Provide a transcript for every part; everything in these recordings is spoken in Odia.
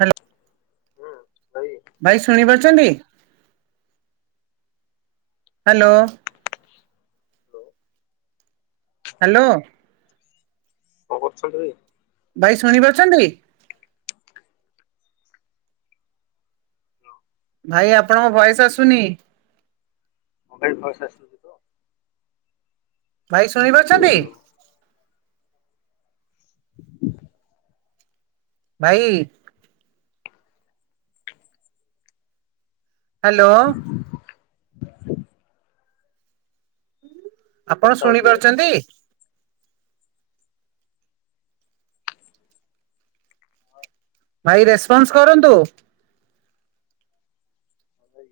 ହ୍ୟାଲୋ ହୁଁ ଭାଇ ଭାଇ ହ୍ୟାଲୋ ଶୁଣିପାରୁଛନ୍ତି? ହ୍ୟାଲୋ। Hello hello. କଣ କରୁଛନ୍ତି ଭାଇ? ଭାଇ ଶୁଣିପାରୁଛନ୍ତି? ଭାଇ ଆପଣଙ୍କ ଭୟସ ଆସୁନି। ମୋବାଇଲ ଭଏସ ଆସୁଛି ତ? ଭାଇ ଶୁଣିପାରୁଛନ୍ତି? ଭାଇ। ହ୍ୟାଲୋ। ଆପଣ ବର୍ଷା ଶୁଣି ହଉଛି ଭାଇ ତମ ପାରୁଛନ୍ତି? ଆଡେ? ହଁ। ଭାଇ ରେସପନ୍ସ କରନ୍ତୁ। ଭାଇ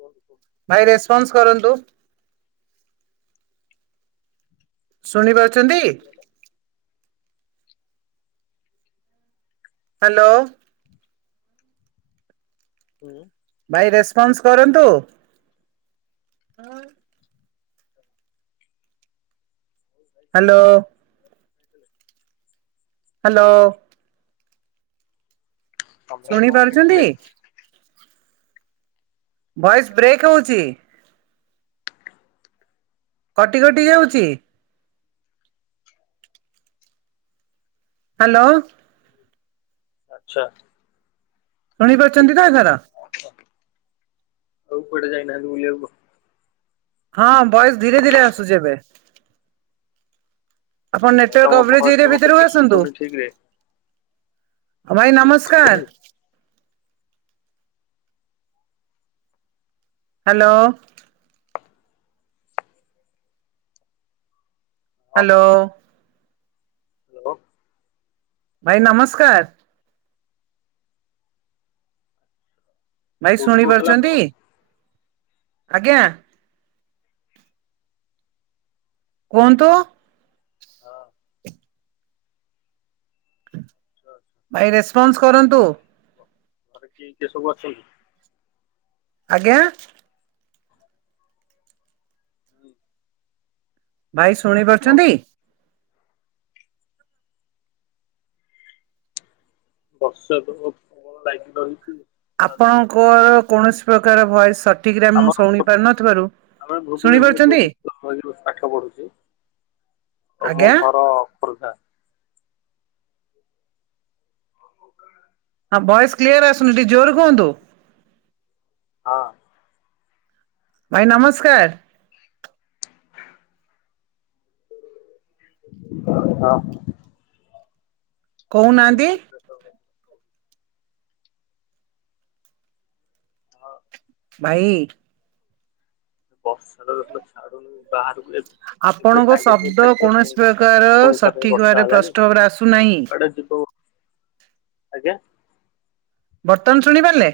କୁହନ୍ତୁ କୁହନ୍ତୁ। ଭାଇ ରେସପନ୍ସ କରନ୍ତୁ। ଶୁଣି ପାରୁଛନ୍ତି। ହାଲୋ। ହୁଁ। ଭାଇ ରେସପନ୍ସ କରନ୍ତୁ। ଆଁ। ହାଲୋ। [inaudible] ହାଲୋ। ସନ୍ଧ୍ୟାବେଳେ ଶୁଣି କଣ ପାରୁଛନ୍ତି? ଖାଇଥିଲେ? ଭଏସ୍ ବ୍ରେକ୍ ହଉଛି। କଟି କଟି ଯାଉଛି। ହାଲୋ। ଆଚ୍ଛା। ଶୁଣି ପାରୁଛନ୍ତି ତ ଏଥର। ଆଉ କୁଆଡ଼େ ଯାଇ ନାହାନ୍ତି ବୁଲିବାକୁ? ହଁ, ଭଏସ୍ ଧୀରେ ଧୀରେ ଆସୁଛି ଏବେ। ଆପଣ ଭାଇ, ନେଟୱାର୍କ ତମ କଭରେଜ ଭଏସ ଟା ଏରିଆ ମତେ ଭିତରକୁ ଟିକେ ଆସନ୍ତୁ। ଶୁଭୁନି ଠିକ ରେ ଆଉ ଭାଇ କୋଉଠି ଅଛନ୍ତି ନମସ୍କାର। ଭାଇ? ହାଲୋ। ହାଲୋ। ହାଲୋ। ଭାଇ ନମସ୍କାର। ଭାଇ କୋଉଠୁ ଶୁଣି କହୁଥିଲେ ଆପଣ? ପାରୁଛନ୍ତି ହଁ ଆଜ୍ଞା। କୁହନ୍ତୁ। ହଁ। ଆଚ୍ଛା। ଭାଇ ରେସପନ୍ସ କରନ୍ତୁ। ଘରେ କିଏ କିଏ ସବୁ ଅଛନ୍ତି। ଆଜ୍ଞା। ହୁଁ, ଭାଇ ଶୁଣି ହଁ ପାରୁଛନ୍ତି। ବର୍ଷା ତ ପ୍ରବଳ ଲାଗି ରହିଛି। ଛାଡୁନି କିଛି ନାହିଁ। ଆପଣଙ୍କର କୌଣସି ପ୍ରକାର ଭଏସ୍ ସ ଠିକ୍ ରେ ମୁଁ ଆମର ଶୁଣି ପାରୁ ନଥିବାରୁ ଶୁଣି ପାରୁଛନ୍ତି। ମୁ ଏଇଠି ବସି ପାଠ ପଢୁଛି, ଆଉ ମୋ ଆଜ୍ଞା ଘର ଖୋର୍ଦ୍ଧା। ହଁ, ଭଏସ କ୍ଲିୟର ଆସୁନି ଟିକେ ଜୋରେ କୁହନ୍ତୁ। ହଁ‌। ଭାଇ ନମସ୍କାର। [unintelligible] ମୁଁ କହୁନାହାନ୍ତି। ଭୁବନେଶ୍ୱର ରେ। ଆହ। ଭାଇ। ବର୍ଷା ଟା ଦେଖୁନ ଛାଡ଼ୁନି ବାହାରକୁ ଯାଇ ଏବେ ଆପଣଙ୍କ ସାଙ୍ଗେ ସାଙ୍ଗେ ଶବ୍ଦ ଛାଡିଥିଲା କୌଣସି ପୁଣି ପ୍ରକାର ପୁଣିଥରେ ସଠିକ ଭାବରେ ବର୍ଷା ହେଲାଣି ପ୍ରଷ୍ଟ ଭାବରେ ଆସୁନାହିଁ କୁଆଡେ ଯିବ ଆଜ୍ଞା। ବର୍ତ୍ତମାନ ଶୁଣିପାରିଲେ।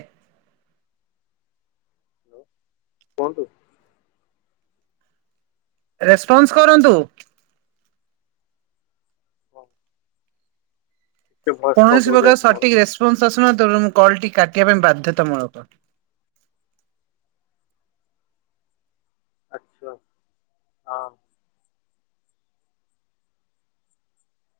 ହାଲୋ କୁହନ୍ତୁ। ରେସ୍ପନ୍ସ କରନ୍ତୁ। [inaudible] ଟିକେ ଭଏସ କଟ କୌଣସି ହଉଛି ପ୍ରକାର ଆପଣଙ୍କର ସଠିକ୍ ରେସପନ୍ସ ଆସୁନି, ତେଣୁ ମୁଁ କଲ୍ ଟି କାଟିବା ପାଇଁ ବାଧ୍ୟତାମୂଳକ। ଆଛା, ହଁ